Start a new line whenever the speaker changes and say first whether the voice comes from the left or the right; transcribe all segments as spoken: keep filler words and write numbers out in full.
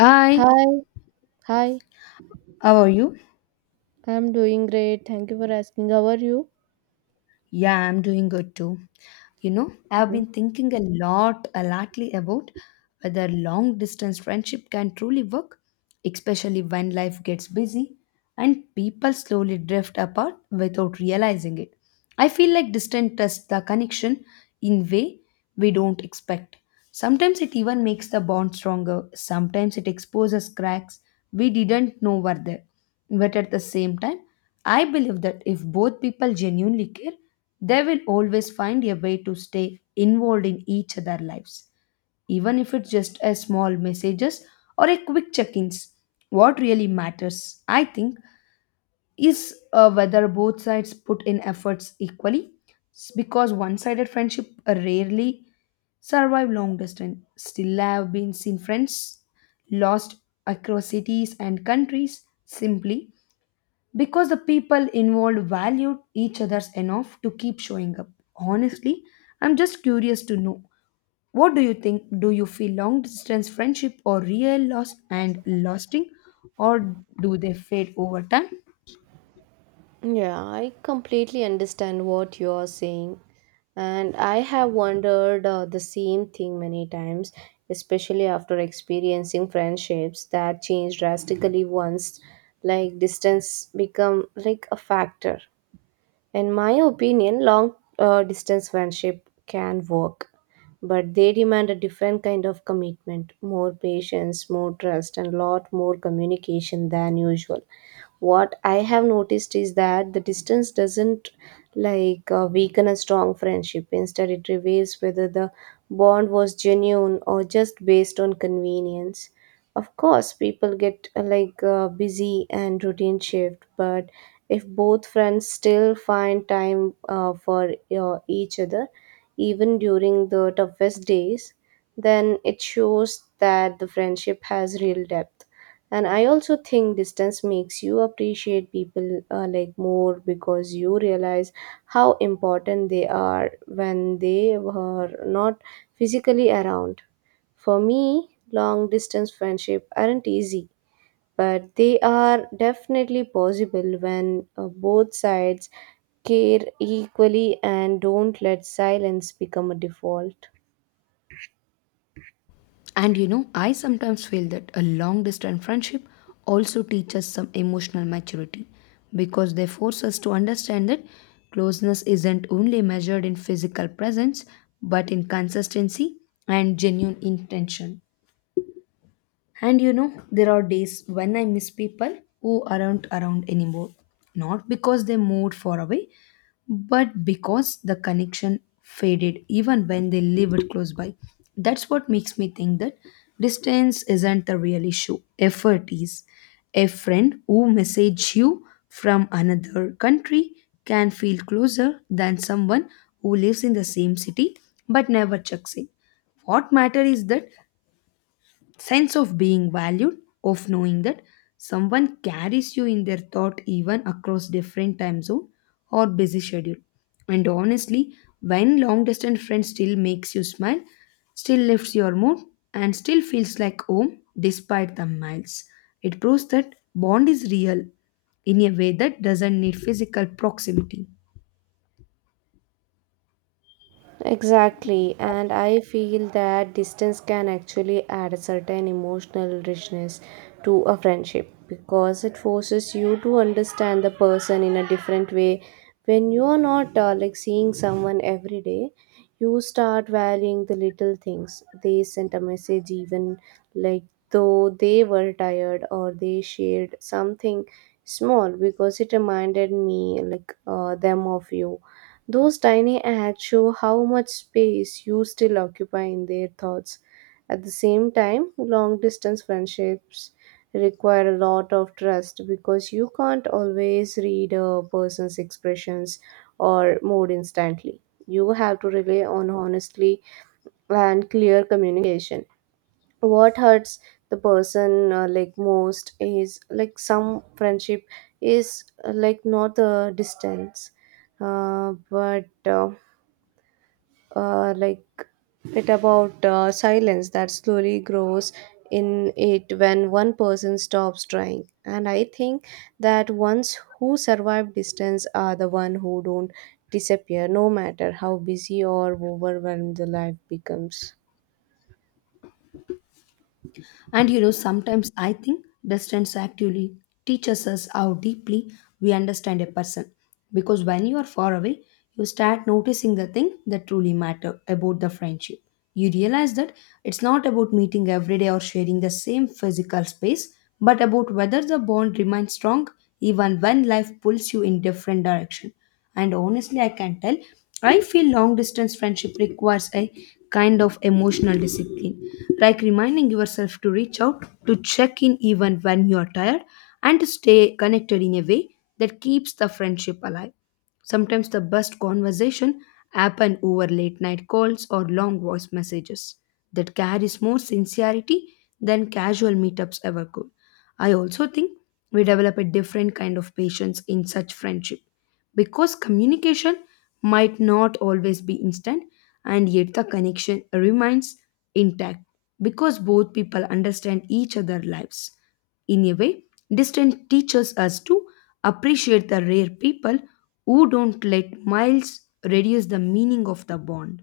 left: Hi,
right: Hi, hi.
left: how are you?
right: I'm doing great. Thank you for asking. How are you?
left: Yeah, I'm doing good too. You know, I've been
right: Mhm.
left: thinking a lot, a lotly about whether long distance friendship can truly work, especially when life gets busy and people slowly drift apart without realizing it. I feel like distance tests the connection in way we don't expect. Sometimes it even makes the bond stronger, sometimes it exposes cracks we didn't know were there. But at the same time, I believe that if both people genuinely care, they will always find a way to stay involved in each other's lives, even if it's just a small messages or a quick check-ins. What really matters, I think, is uh, whether both sides put in efforts equally, S- because one-sided friendship rarely survive long distance. Still, I have been seen friends lost across cities and countries simply because the people involved valued each other's enough to keep showing up. Honestly, I'm just curious to know, what do you think? Do you feel long distance friendship or real loss and lasting, or do they fade over time?
right: Yeah, I completely understand what you are saying. And I have wondered uh, the same thing many times, especially after experiencing friendships that change drastically once like distance become like a factor. In my opinion, long uh, distance friendship can work, but they demand a different kind of commitment, more patience, more trust, and lot more communication than usual. What I have noticed is that the distance doesn't like uh, weaken a strong friendship. Instead, it reveals whether the bond was genuine or just based on convenience. Of course, people get uh, like uh, busy and routine shift, but if both friends still find time uh, for uh, each other, even during the toughest days, then it shows that the friendship has real depth. And I also think distance makes you appreciate people uh, like more because you realize how important they are when they were not physically around. For me, long distance friendship aren't easy but they are definitely possible when uh, both sides care equally and don't let silence become a default.
left: And you know, I sometimes feel that a long distance friendship also teaches some emotional maturity, because they force us to understand that closeness isn't only measured in physical presence, but in consistency and genuine intention. And you know, there are days when I miss people who aren't around anymore. Not because they moved far away, but because the connection faded even when they lived close by. That's what makes me think that distance isn't the real issue. Effort is. A friend who message you from another country can feel closer than someone who lives in the same city but never checks in. What matter is that sense of being valued, of knowing that someone carries you in their thought even across different time zone or busy schedule. And honestly, when long distance friend still makes you smile, still lifts your mood, and still feels like home despite the miles, it proves that bond is real in a way that doesn't need physical proximity.
right: Exactly, and I feel that distance can actually add a certain emotional richness to a friendship because it forces you to understand the person in a different way. When you are not uh, like seeing someone every day, you start valuing the little things. They sent a message, even like though they were tired or they shared something small because it reminded me like uh, them of you, those tiny acts show how much space you still occupy in their thoughts. At the same time, long distance friendships require a lot of trust because you can't always read a person's expressions or mood instantly. You have to rely on honestly and clear communication. What hurts the person uh, like most is like some friendship is uh, like not the distance uh, but uh, uh, like it about uh, silence that slowly grows in it when one person stops trying. And I think that ones who survive distance are the one who don't disappear no matter how busy or overwhelmed the life becomes.
left: And you know, sometimes I think distance actually teaches us how deeply we understand a person. Because when you are far away, you start noticing the thing that truly matter about the friendship. You realize that it's not about meeting every day or sharing the same physical space, but about whether the bond remains strong even when life pulls you in different direction. And honestly, I can tell, I feel long distance friendship requires a kind of emotional discipline, like reminding yourself to reach out, to check in even when you're tired, and to stay connected in a way that keeps the friendship alive. Sometimes the best conversation happen over late night calls or long voice messages that carries more sincerity than casual meetups ever could. I also think we develop a different kind of patience in such friendship, because communication might not always be instant and yet the connection remains intact, because both people understand each other's lives in a way distance teaches us to appreciate the rare people who don't let miles reduce the meaning of the bond.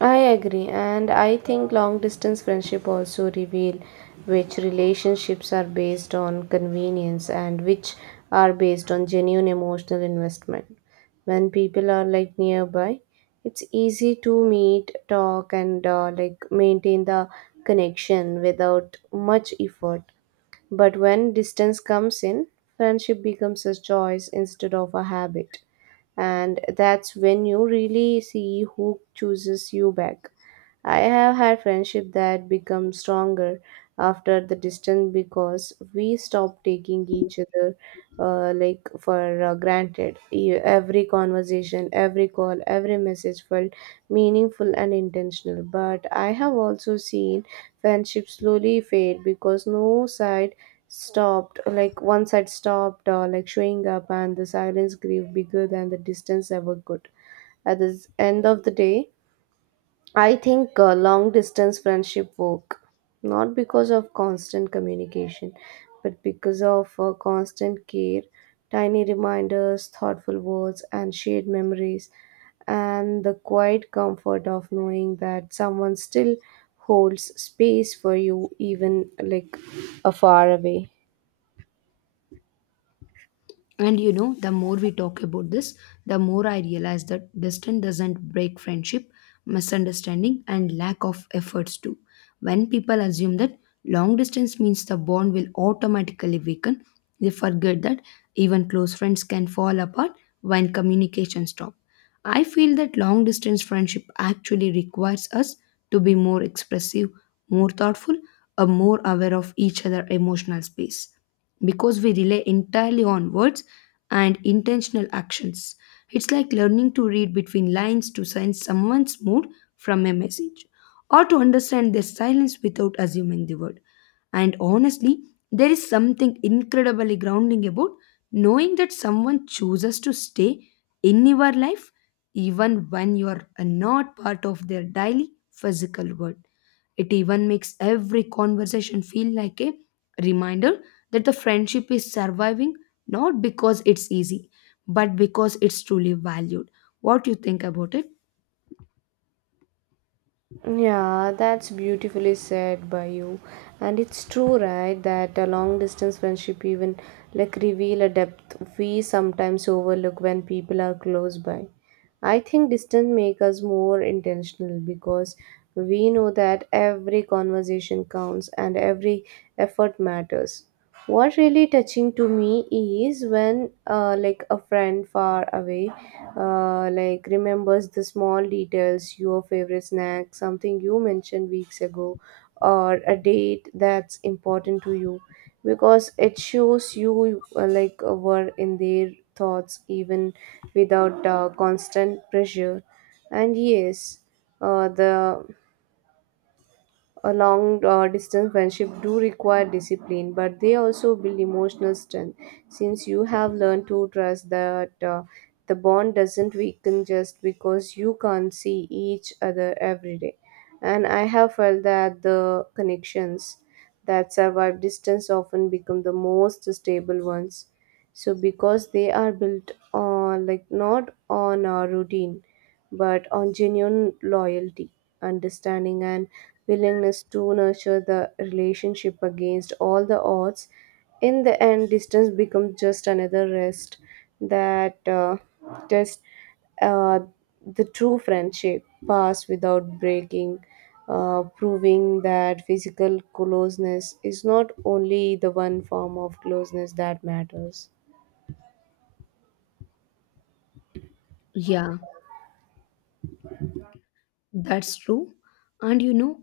right: I agree, and I think long distance friendship also reveal which relationships are based on convenience and which are based on genuine emotional investment. When people are like nearby, it's easy to meet, talk, and uh, like maintain the connection without much effort. But when distance comes in, friendship becomes a choice instead of a habit, and that's when you really see who chooses you back. I have had friendship that become stronger after the distance because we stopped taking each other uh, like for uh, granted. E- Every conversation, every call, every message felt meaningful and intentional. But I have also seen friendship slowly fade because no side stopped, like one side stopped uh, like showing up and the silence grew bigger than the distance ever could. At the end of the day, I think uh, long distance friendship work not because of constant communication, but because of uh, constant care, tiny reminders, thoughtful words, and shared memories, and the quiet comfort of knowing that someone still holds space for you, even like a far away.
left: And you know, the more we talk about this, the more I realize that distance doesn't break friendship, misunderstanding, and lack of efforts too. When people assume that long distance means the bond will automatically weaken, they forget that even close friends can fall apart when communication stops. I feel that long distance friendship actually requires us to be more expressive, more thoughtful, or more aware of each other' emotional space, because we rely entirely on words and intentional actions. It's like learning to read between lines, to sense someone's mood from a message, or to understand their silence without assuming the word. And honestly, there is something incredibly grounding about knowing that someone chooses to stay in your life even when you are not part of their daily physical world. It even makes every conversation feel like a reminder that the friendship is surviving, not because it's easy, but because it's truly valued. What do you think about it?
right: Yeah, that's beautifully said by you. And it's true, right, that a long distance friendship even like reveal a depth we sometimes overlook when people are close by. I think distance make us more intentional because we know that every conversation counts and every effort matters. What really touching to me is when uh, like a friend far away uh, like remembers the small details, your favorite snack, something you mentioned weeks ago, or a date that's important to you, because it shows you uh, like uh, were in their thoughts even without uh, constant pressure. And yes, uh, the a long uh, distance friendship do require discipline but they also build emotional strength since you have learned to trust that uh, the bond doesn't weaken just because you can't see each other every day. And I have felt that the connections that survive distance often become the most stable ones, so because they are built on like not on a routine but on genuine loyalty, understanding, and willingness to nurture the relationship against all the odds. In the end, distance becomes just another rest that uh, test uh, the true friendship pass without breaking, uh, proving that physical closeness is not only the one form of closeness that matters.
left: Yeah. That's true. And you know,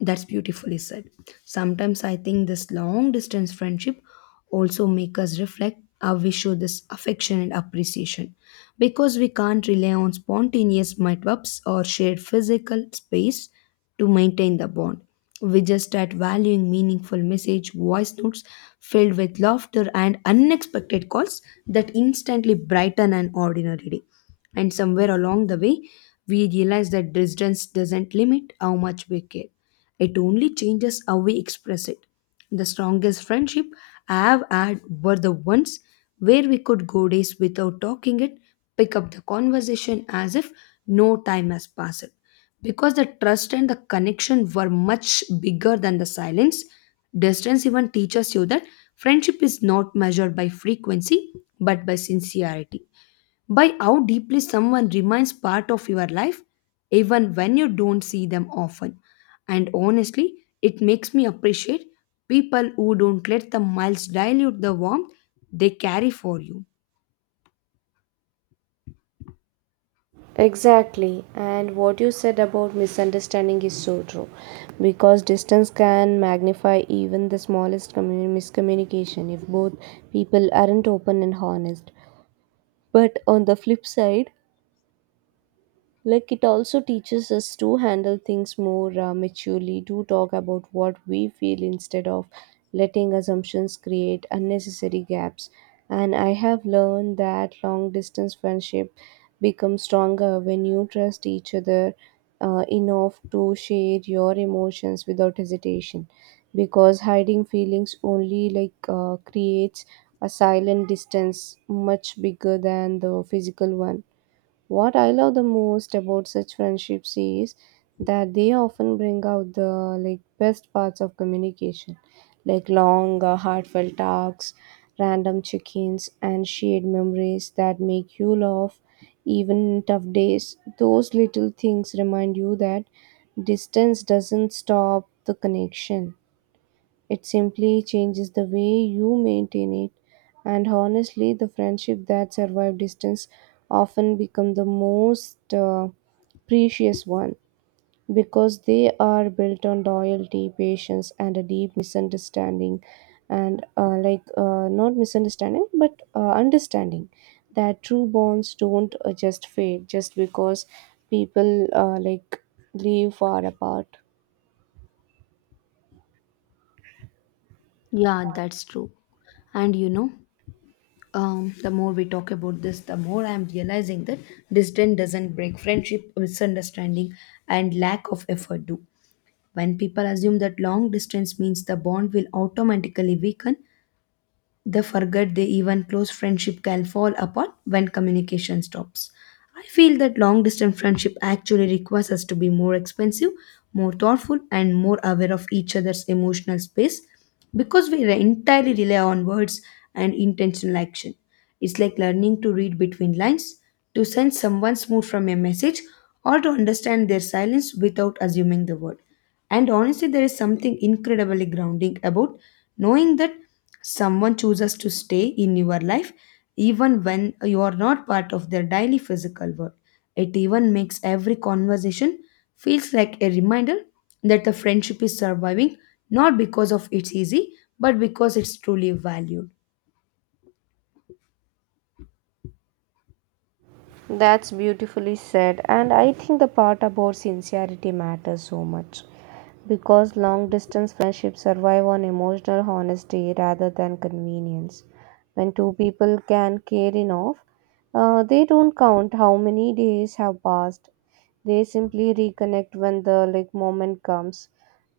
left: that's beautifully said. Sometimes I think this long distance friendship also make us reflect how we show this affection and appreciation, because we can't rely on spontaneous meetups or shared physical space to maintain the bond. We just start valuing meaningful message, voice notes filled with laughter, and unexpected calls that instantly brighten an ordinary day. And somewhere along the way, we realize that distance doesn't limit how much we care. It only changes how we express it. The strongest friendship I have had were the ones where we could go days without talking it, pick up the conversation as if no time has passed. Because the trust and the connection were much bigger than the silence, distance even teaches you that friendship is not measured by frequency but by sincerity, by how deeply someone remains part of your life even when you don't see them often. And honestly, it makes me appreciate people who don't let the miles dilute the warmth they carry for you.
right: Exactly, and what you said about misunderstanding is so true because distance can magnify even the smallest commu- miscommunication if both people aren't open and honest. But on the flip side, like it also teaches us to handle things more uh, maturely, to talk about what we feel instead of letting assumptions create unnecessary gaps. And I have learned that long distance friendship becomes stronger when you trust each other uh, enough to share your emotions without hesitation. Because hiding feelings only like uh, creates a silent distance much bigger than the physical one. What I love the most about such friendships is that they often bring out the like best parts of communication, like long, uh, heartfelt talks, random check-ins, and shared memories that make you laugh even in tough days. Those little things remind you that distance doesn't stop the connection. It simply changes the way you maintain it. And honestly, the friendship that survive distance often become the most uh, precious one because they are built on loyalty, patience, and a deep misunderstanding, and uh, like uh, not misunderstanding but uh, understanding that true bonds don't uh, just fade just because people uh, like live far apart.
left: Yeah, that's true. And you know, um, the more we talk about this, the more I'm realizing that distance doesn't break friendship, misunderstanding, and lack of effort do. When people assume that long distance means the bond will automatically weaken, they forget they even close friendship can fall apart when communication stops. I feel that long distance friendship actually requires us to be more expensive, more thoughtful, and more aware of each other's emotional space, because we re- entirely rely on words and intentional action. It's like learning to read between lines, to sense someone's mood from a message, or to understand their silence without assuming the word. And honestly, there is something incredibly grounding about knowing that someone chooses to stay in your life even when you are not part of their daily physical world. It even makes every conversation feels like a reminder that the friendship is surviving, not because of it's easy, but because it's truly valued.
right: That's beautifully said, and I think the part about sincerity matters so much because long distance friendships survive on emotional honesty rather than convenience. When two people can care enough, uh, they don't count how many days have passed. They simply reconnect when the like moment comes,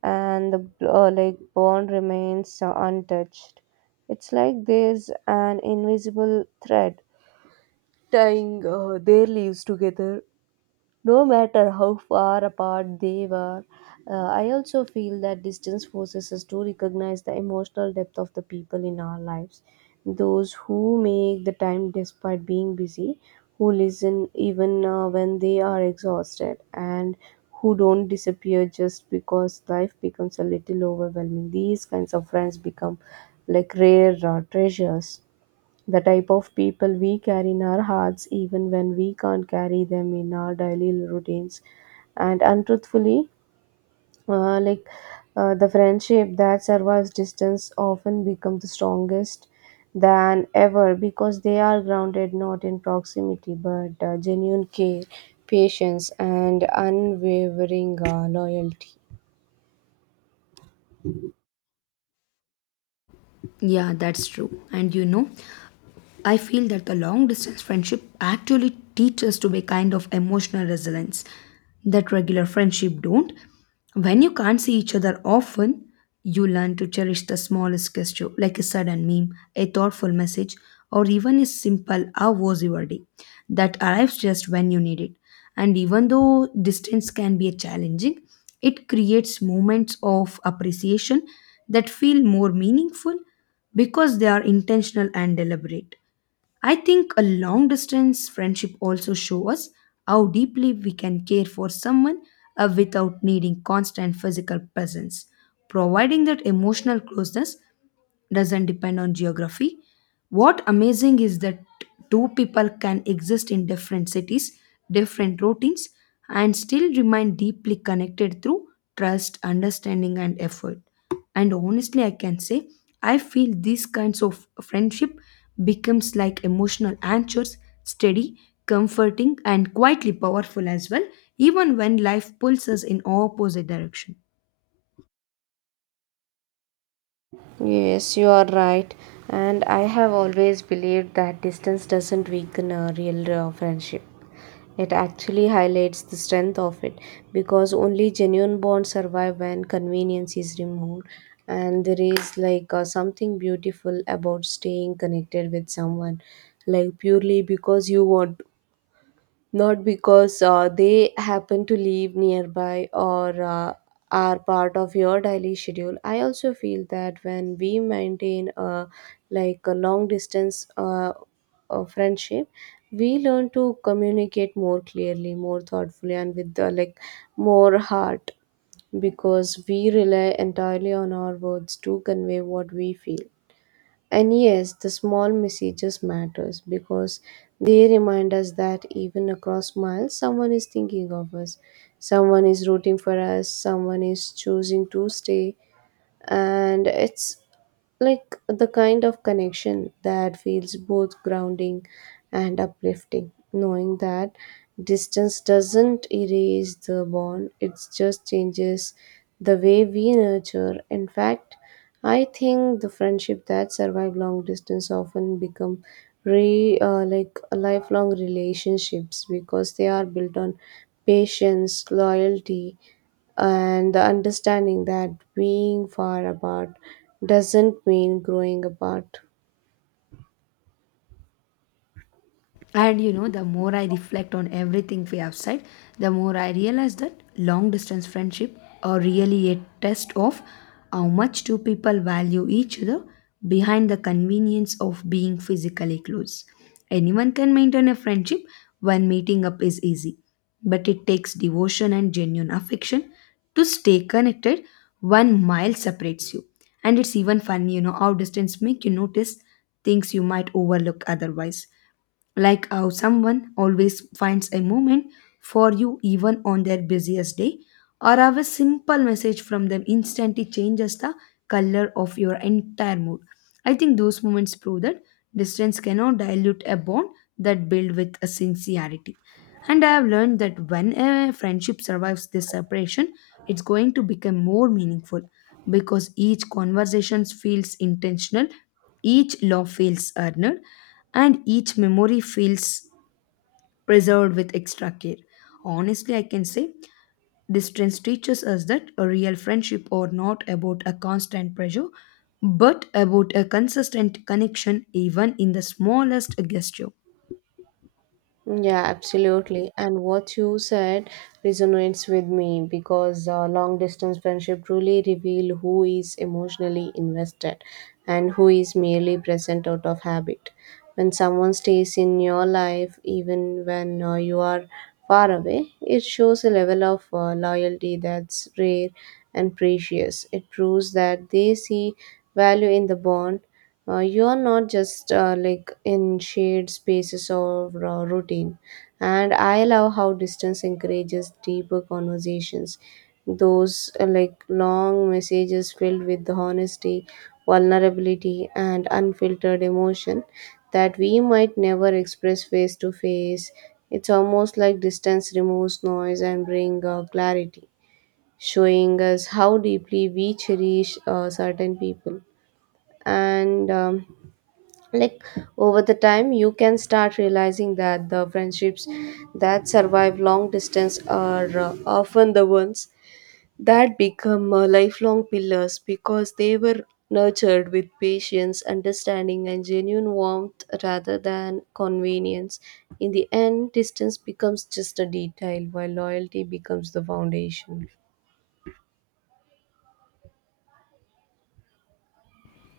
right: and the uh, like bond remains uh, untouched. It's like there's an invisible thread tying uh, their leaves together, no matter how far apart they were. Uh, I also feel that distance forces us to recognize the emotional depth of the people in our lives. Those who make the time despite being busy, who listen even uh, when they are exhausted, and who don't disappear just because life becomes a little overwhelming. These kinds of friends become like rare uh, treasures, the type of people we carry in our hearts even when we can't carry them in our daily routines. And untruthfully, uh, like uh, the friendship that survives distance often become the strongest than ever because they are grounded not in proximity but uh, genuine care, patience, and unwavering uh, loyalty.
left: Yeah, that's true. And you know, I feel that the long distance friendship actually teaches us to be kind of emotional resilience that regular friendship don't. When you can't see each other often, you learn to cherish the smallest gesture, like a sudden meme, a thoughtful message, or even a simple "How was your day?" that arrives just when you need it. And even though distance can be challenging, it creates moments of appreciation that feel more meaningful because they are intentional and deliberate. I think a long distance friendship also shows us how deeply we can care for someone uh, without needing constant physical presence, providing that emotional closeness doesn't depend on geography. What amazing is that two people can exist in different cities, different routines, and still remain deeply connected through trust, understanding, and effort. And honestly, I can say I feel these kinds of friendship becomes like emotional anchors, steady, comforting, and quietly powerful as well, even when life pulls us in opposite direction.
right: Yes, you are right. And I have always believed that distance doesn't weaken a real uh, friendship. It actually highlights the strength of it because only genuine bonds survive when convenience is removed. And there is like uh, something beautiful about staying connected with someone, like purely because you want not because uh, they happen to live nearby or uh, are part of your daily schedule. I also feel that when we maintain a like a long distance uh, uh, friendship, we learn to communicate more clearly, more thoughtfully, and with uh, like more heart because we rely entirely on our words to convey what we feel. And yes, the small messages matters because they remind us that even across miles, someone is thinking of us, someone is rooting for us, someone is choosing to stay, and it's like the kind of connection that feels both grounding and uplifting, knowing that distance doesn't erase the bond; it just changes the way we nurture. In fact, I think the friendship that survive long distance often become re uh, like lifelong relationships because they are built on patience, loyalty, and the understanding that being far apart doesn't mean growing apart.
left: And you know, the more I reflect on everything we have said, the more I realize that long distance friendship are really a test of how much two people value each other behind the convenience of being physically close. Anyone can maintain a friendship when meeting up is easy, but it takes devotion and genuine affection to stay connected one mile separates you. And it's even funny, you know, how distance make you notice things you might overlook otherwise, like how someone always finds a moment for you even on their busiest day, or have a simple message from them instantly changes the color of your entire mood. I think those moments prove that distance cannot dilute a bond that built with a sincerity, and I have learned that when a friendship survives this separation, it's going to become more meaningful, because each conversation feels intentional, each law feels earned, and each memory feels preserved with extra care. Honestly, I can say distance teaches us that a real friendship are not about a constant pressure, but about a consistent connection even in the smallest gesture.
right: Yeah, absolutely. And what you said resonates with me because uh, long distance friendship truly reveal who is emotionally invested and who is merely present out of habit. When someone stays in your life, even when uh, you are far away, it shows a level of uh, loyalty that's rare and precious. It proves that they see value in the bond uh, you're not just uh, like in shared spaces or uh, routine. And I love how distance encourages deeper conversations. Those uh, like long messages filled with honesty, vulnerability, and unfiltered emotion that we might never express face to face. It's almost like distance removes noise and brings uh, clarity, showing us how deeply we cherish uh, certain people. And um, like over the time you can start realizing that the friendships that survive long distance are uh, often the ones that become uh, lifelong pillars because they were nurtured with patience, understanding, and genuine warmth rather than convenience. In the end, distance becomes just a detail while loyalty becomes the foundation.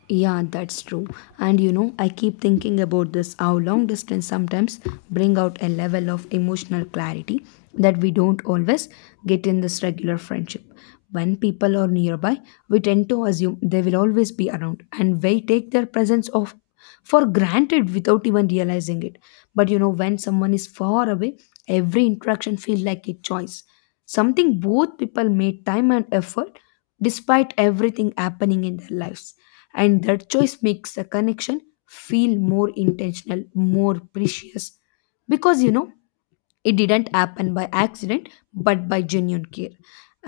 left: Yeah, that's true. And you know, I keep thinking about this, how long distance sometimes bring out a level of emotional clarity that we don't always get in this regular friendship. When people are nearby, we tend to assume they will always be around and we take their presence of for granted without even realizing it. But you know, when someone is far away, every interaction feels like a choice. Something both people made time and effort despite everything happening in their lives. And that choice makes the connection feel more intentional, more precious. Because, you know, it didn't happen by accident but by genuine care,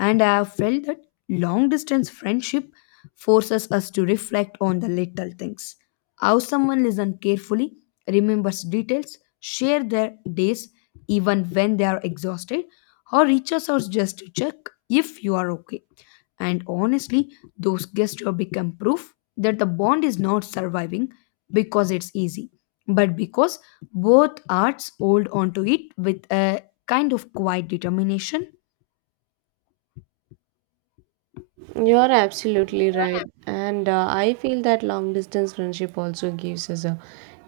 left: and I have felt that long distance friendship forces us to reflect on the little things: how someone listens carefully, remembers details, share their days even when they are exhausted, or reaches out just to check if you are okay. And honestly, those gestures become proof that the bond is not surviving because it's easy, but because both arts hold onto it with a kind of quiet determination.
right: You're absolutely right. And uh, I feel that long distance friendship also gives us a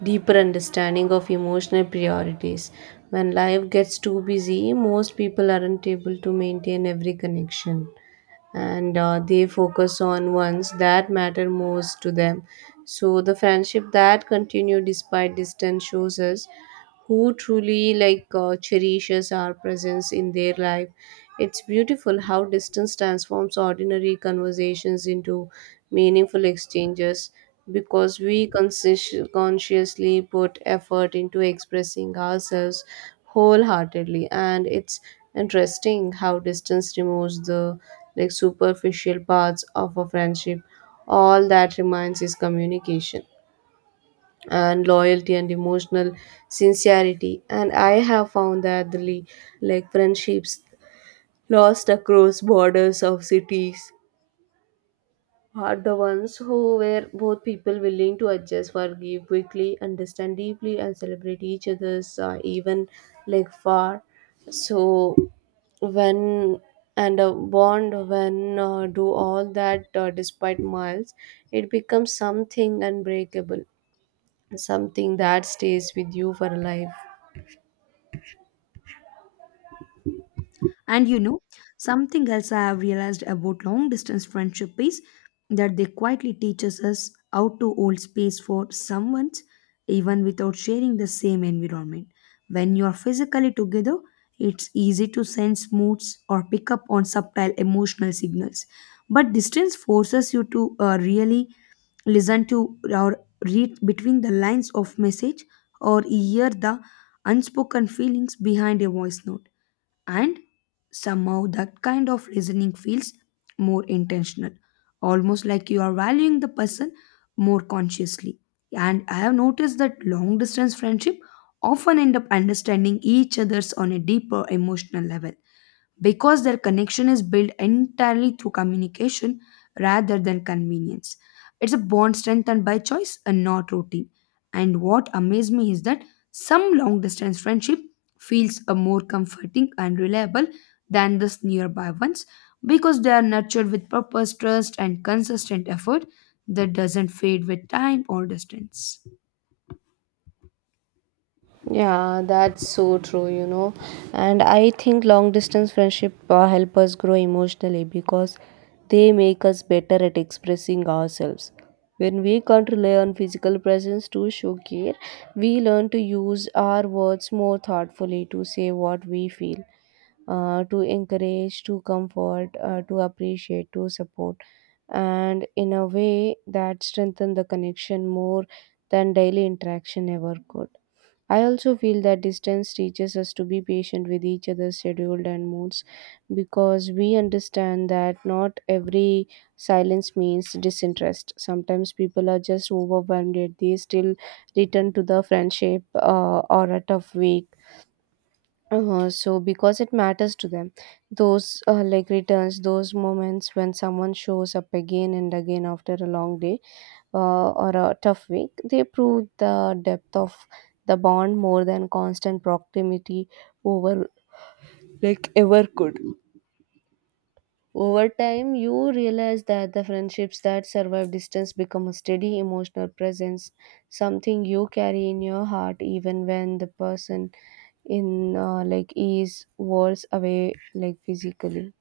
right: deeper understanding of emotional priorities. When life gets too busy, most people aren't able to maintain every connection, and uh, they focus on ones that matter most to them. So the friendship that continue despite distance shows us who truly like uh, cherishes our presence in their life. It's beautiful how distance transforms ordinary conversations into meaningful exchanges because we consci- consciously put effort into expressing ourselves wholeheartedly, and it's interesting how distance removes the like superficial parts of a friendship. All that remains is communication and loyalty and emotional sincerity. And I have found that the le- like friendships lost across borders of cities are the ones who were both people willing to adjust, forgive quickly, understand deeply, and celebrate each other's uh, even like far. So when and a bond when uh, do all that uh, despite miles, it becomes something unbreakable, something that stays with you for life.
left: And you know, something else I have realized about long distance friendship is that they quietly teaches us how to hold space for someone even without sharing the same environment. When you are physically together, it's easy to sense moods or pick up on subtle emotional signals. But distance forces you to uh, really listen to or read between the lines of message, or hear the unspoken feelings behind a voice note. And somehow that kind of listening feels more intentional, almost like you are valuing the person more consciously. And I have noticed that long distance friendship often end up understanding each other's on a deeper emotional level because their connection is built entirely through communication rather than convenience. It's a bond strengthened by choice and not routine. And what amazed me is that some long distance friendship feels a more comforting and reliable than the nearby ones because they are nurtured with purpose, trust, and consistent effort that doesn't fade with time or distance.
right: Yeah, that's so true, you know. And I think long distance friendship uh, help us grow emotionally because they make us better at expressing ourselves. When we can't rely on physical presence to show care, we learn to use our words more thoughtfully to say what we feel, uh, to encourage, to comfort, uh, to appreciate, to support, and in a way that strengthen the connection more than daily interaction ever could. I also feel that distance teaches us to be patient with each other's schedule and moods because we understand that not every silence means disinterest. Sometimes people are just overwhelmed, yet they still return to the friendship uh, or a tough week uh, so because it matters to them, those uh, like returns those moments when someone shows up again and again after a long day uh, or a tough week, they prove the depth of the bond more than constant proximity over like ever could. Over time, you realize that the friendships that survive distance become a steady emotional presence, something you carry in your heart even when the person in uh, like is worlds away, like physically.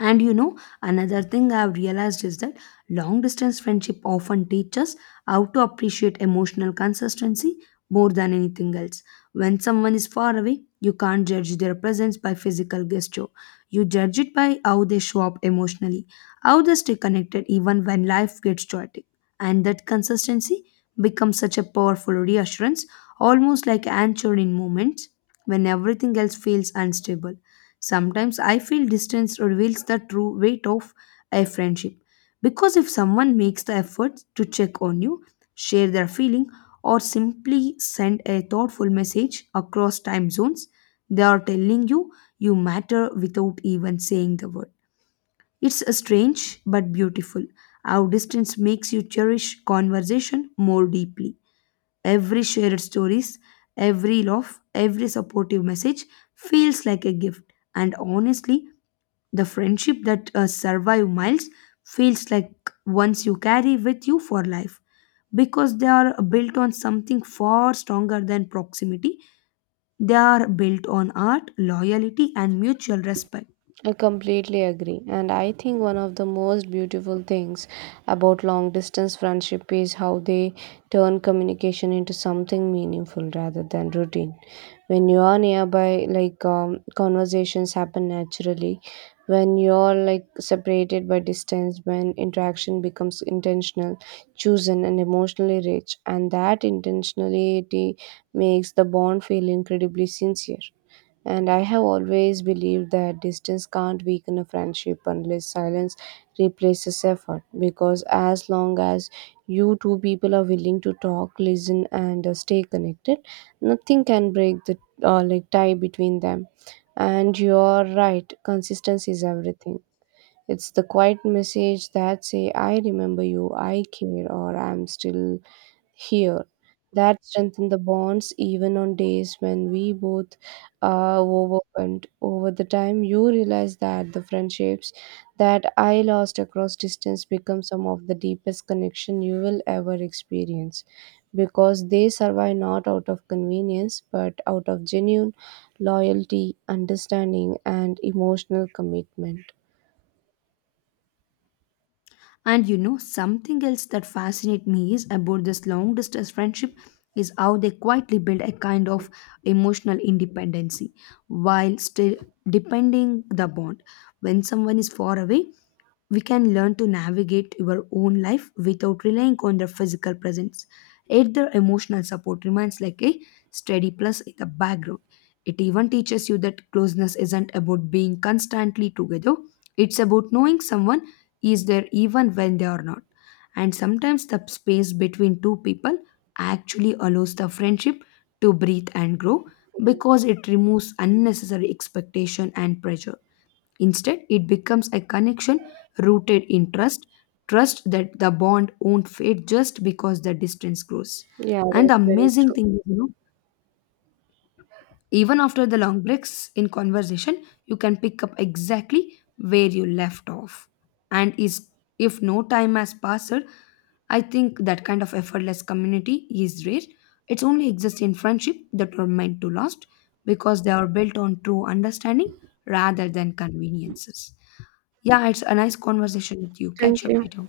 left: And you know, another thing I've realized is that long distance friendship often teaches us how to appreciate emotional consistency more than anything else. When someone is far away, you can't judge their presence by physical gesture. You judge it by how they show up emotionally, how they stay connected even when life gets chaotic. And that consistency becomes such a powerful reassurance, almost like anchor in moments when everything else feels unstable. Sometimes I feel distance reveals the true weight of a friendship. Because if someone makes the effort to check on you, share their feeling, or simply send a thoughtful message across time zones, they are telling you you matter without even saying the word. It's a strange but beautiful how distance makes you cherish conversation more deeply. Every shared stories, every laugh, every supportive message feels like a gift. And honestly, the friendship that uh, survive miles feels like ones you carry with you for life because they are built on something far stronger than proximity. They are built on art, loyalty, and mutual respect.
right: I completely agree, and I think one of the most beautiful things about long distance friendship is how they turn communication into something meaningful rather than routine. When you are nearby, like um, conversations happen naturally. When you're like separated by distance, when interaction becomes intentional, chosen, and emotionally rich, and that intentionality makes the bond feel incredibly sincere. And I have always believed that distance can't weaken a friendship unless silence replaces effort. Because as long as you two people are willing to talk, listen, and uh, stay connected, nothing can break the uh, like tie between them. And you're right, consistency is everything. It's the quiet message that say, "I remember you, I care, or I'm still here." That strengthened the bonds even on days when we both are overwhelmed. Over the time, you realize that the friendships that I lost across distance become some of the deepest connection you will ever experience because they survive not out of convenience but out of genuine loyalty, understanding, and emotional commitment.
left: And you know, something else that fascinates me is about this long distance friendship is how they quietly build a kind of emotional independency while still depending the bond. When someone is far away, we can learn to navigate your own life without relying on their physical presence. Yet their emotional support remains like a steady plus in the background. It even teaches you that closeness isn't about being constantly together, it's about knowing someone is there even when they are not. And sometimes the space between two people actually allows the friendship to breathe and grow because it removes unnecessary expectation and pressure. Instead, it becomes a connection rooted in trust, trust that the bond won't fade just because the distance grows.
right: Yeah,
left: And the
right: that's very
left: amazing
right: true.
left: thing is, you know, even after the long breaks in conversation, you can pick up exactly where you left off. And is if no time has passed, I think that kind of effortless community is rare. It only exists in friendship that are meant to last because they are built on true understanding rather than conveniences. Yeah, it's a nice conversation with you. Catch
right: Thank
left: up
right: you.
left: later.